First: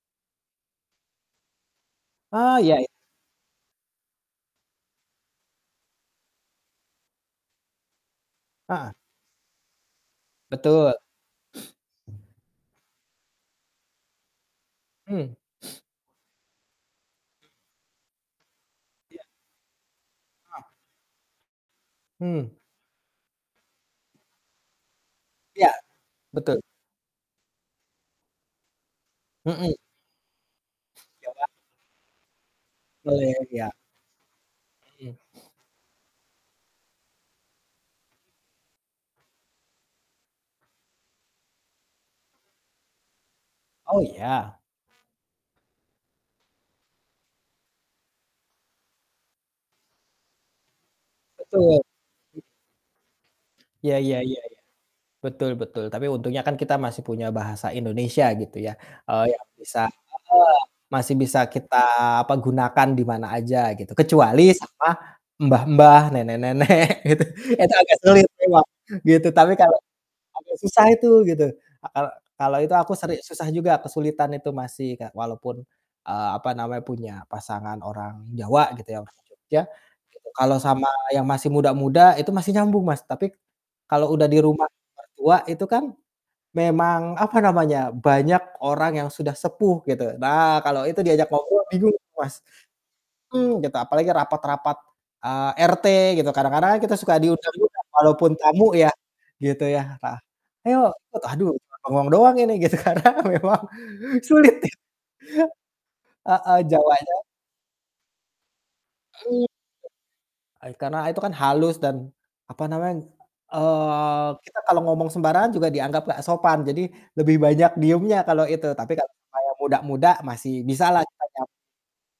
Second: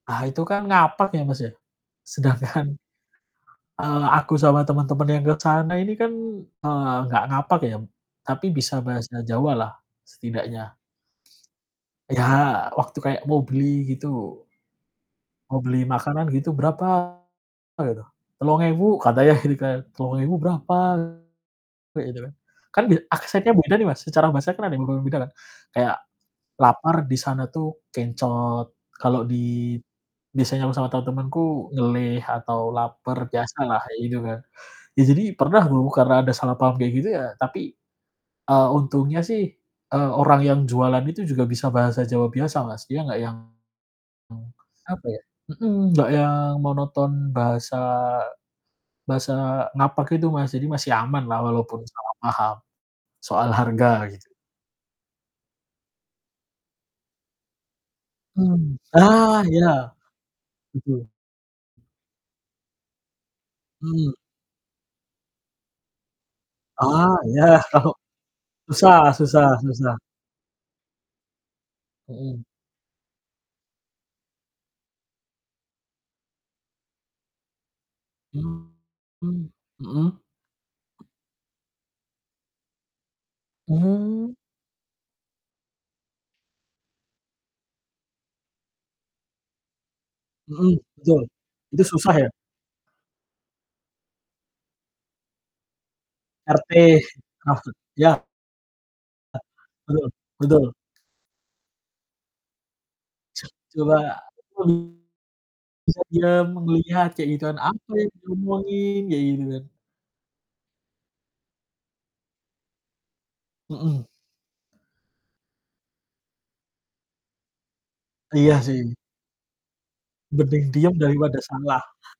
Ah, itu kan ngapak ya Mas ya, Ah, sedangkan iya. eee, aku sama teman-teman yang ke sana ini kan, eee, nggak ngapak ya, tapi bisa Heeh. bahasa Jawa lah, setidaknya. Betul. Ya waktu kayak mau beli gitu. Mmm. Mau beli makanan gitu "Berapa?" Mmm. Gitu, "Telung ewu." Iya. Katanya gitu kan, Rp3.000 Ah. berapa kayak gitu kan, Hmm. kan bia aksennya beda nih Mas, secara bahasa kan ada yang berbeda kan Iya, kayak, betul. lapar di sana tuh kencot kalau Mhm. di biasanya aku sama Iya, Kak. temen-temenku ngelih atau lapar, Boleh, ya. biasalah, kayak gitu kan. Ya Mhm. jadi pernah dong karena ada salah paham kayak gitu ya tapi, eee, untungnya sih, eee, orang yang jualan itu juga bisa bahasa Jawa biasa Mas dia nggak yang, Oh mmm, iya? apa ya mhm, nggak yang monoton bahasa bahasa ngapak itu Mas jadi masih aman lah Betul. walaupun salah paham, soal harga Iya iya gitu. iya iya, betul betul. Tapi untungnya kan kita masih punya Bahasa Indonesia gitu ya, Mmm, eee, ah! yang bisa, Iya, heeh, betul. masih bisa kita, apa, gunakan di mana aja gitu Mmm. kecuali sama, mbah-mbah nenek-nenek Ah, gitu iya, itu tau, agak sulit memang susah gitu susah tapi kalau susah. agak susah itu gitu a e Mhm. kalau itu aku seri susah juga kesulitan itu masih Kak walaupun, eee, apa namanya punya pasangan orang Jawa gitu ya orang Mmm, Jogja mhm. gitu kalau sama yang masih muda-muda itu masih nyambung Mas, tapi, kalau udah Mmm. di rumah mertua itu kan, memang, apa namanya, banyak orang yang sudah sepuh gitu. Nah Mhm, kalau itu betul, diajak ngobrol itu bingung tuh susah ya? Mas. Mmm, gitu, apalagi rapat-rapat, eee, RT gitu, kadang-kadang kan Ngerti, kita suka diundang maksud juga ya. walaupun tamu ya, Ah. gitu ya, Betul heeh, betul. "Ayo" itu aduh cuman bengong doang ini gitu karena memang Coba. sulit nih. [unintelligible] Bisa diam, me Heeh, melihat Jawanya kayak gitu kan apa yang diomongin kayak gitu Mmm, kan? ah, karena itu kan halus dan, apa namanya, Mhm. eee, kita kalau ngomong sembarangan juga dianggap nggak sopan, jadi lebih banyak diamnya kalau Iya itu tapi sih. kalau sama yang muda-muda masih Mending diam bisalah dari kita pada nyam salah.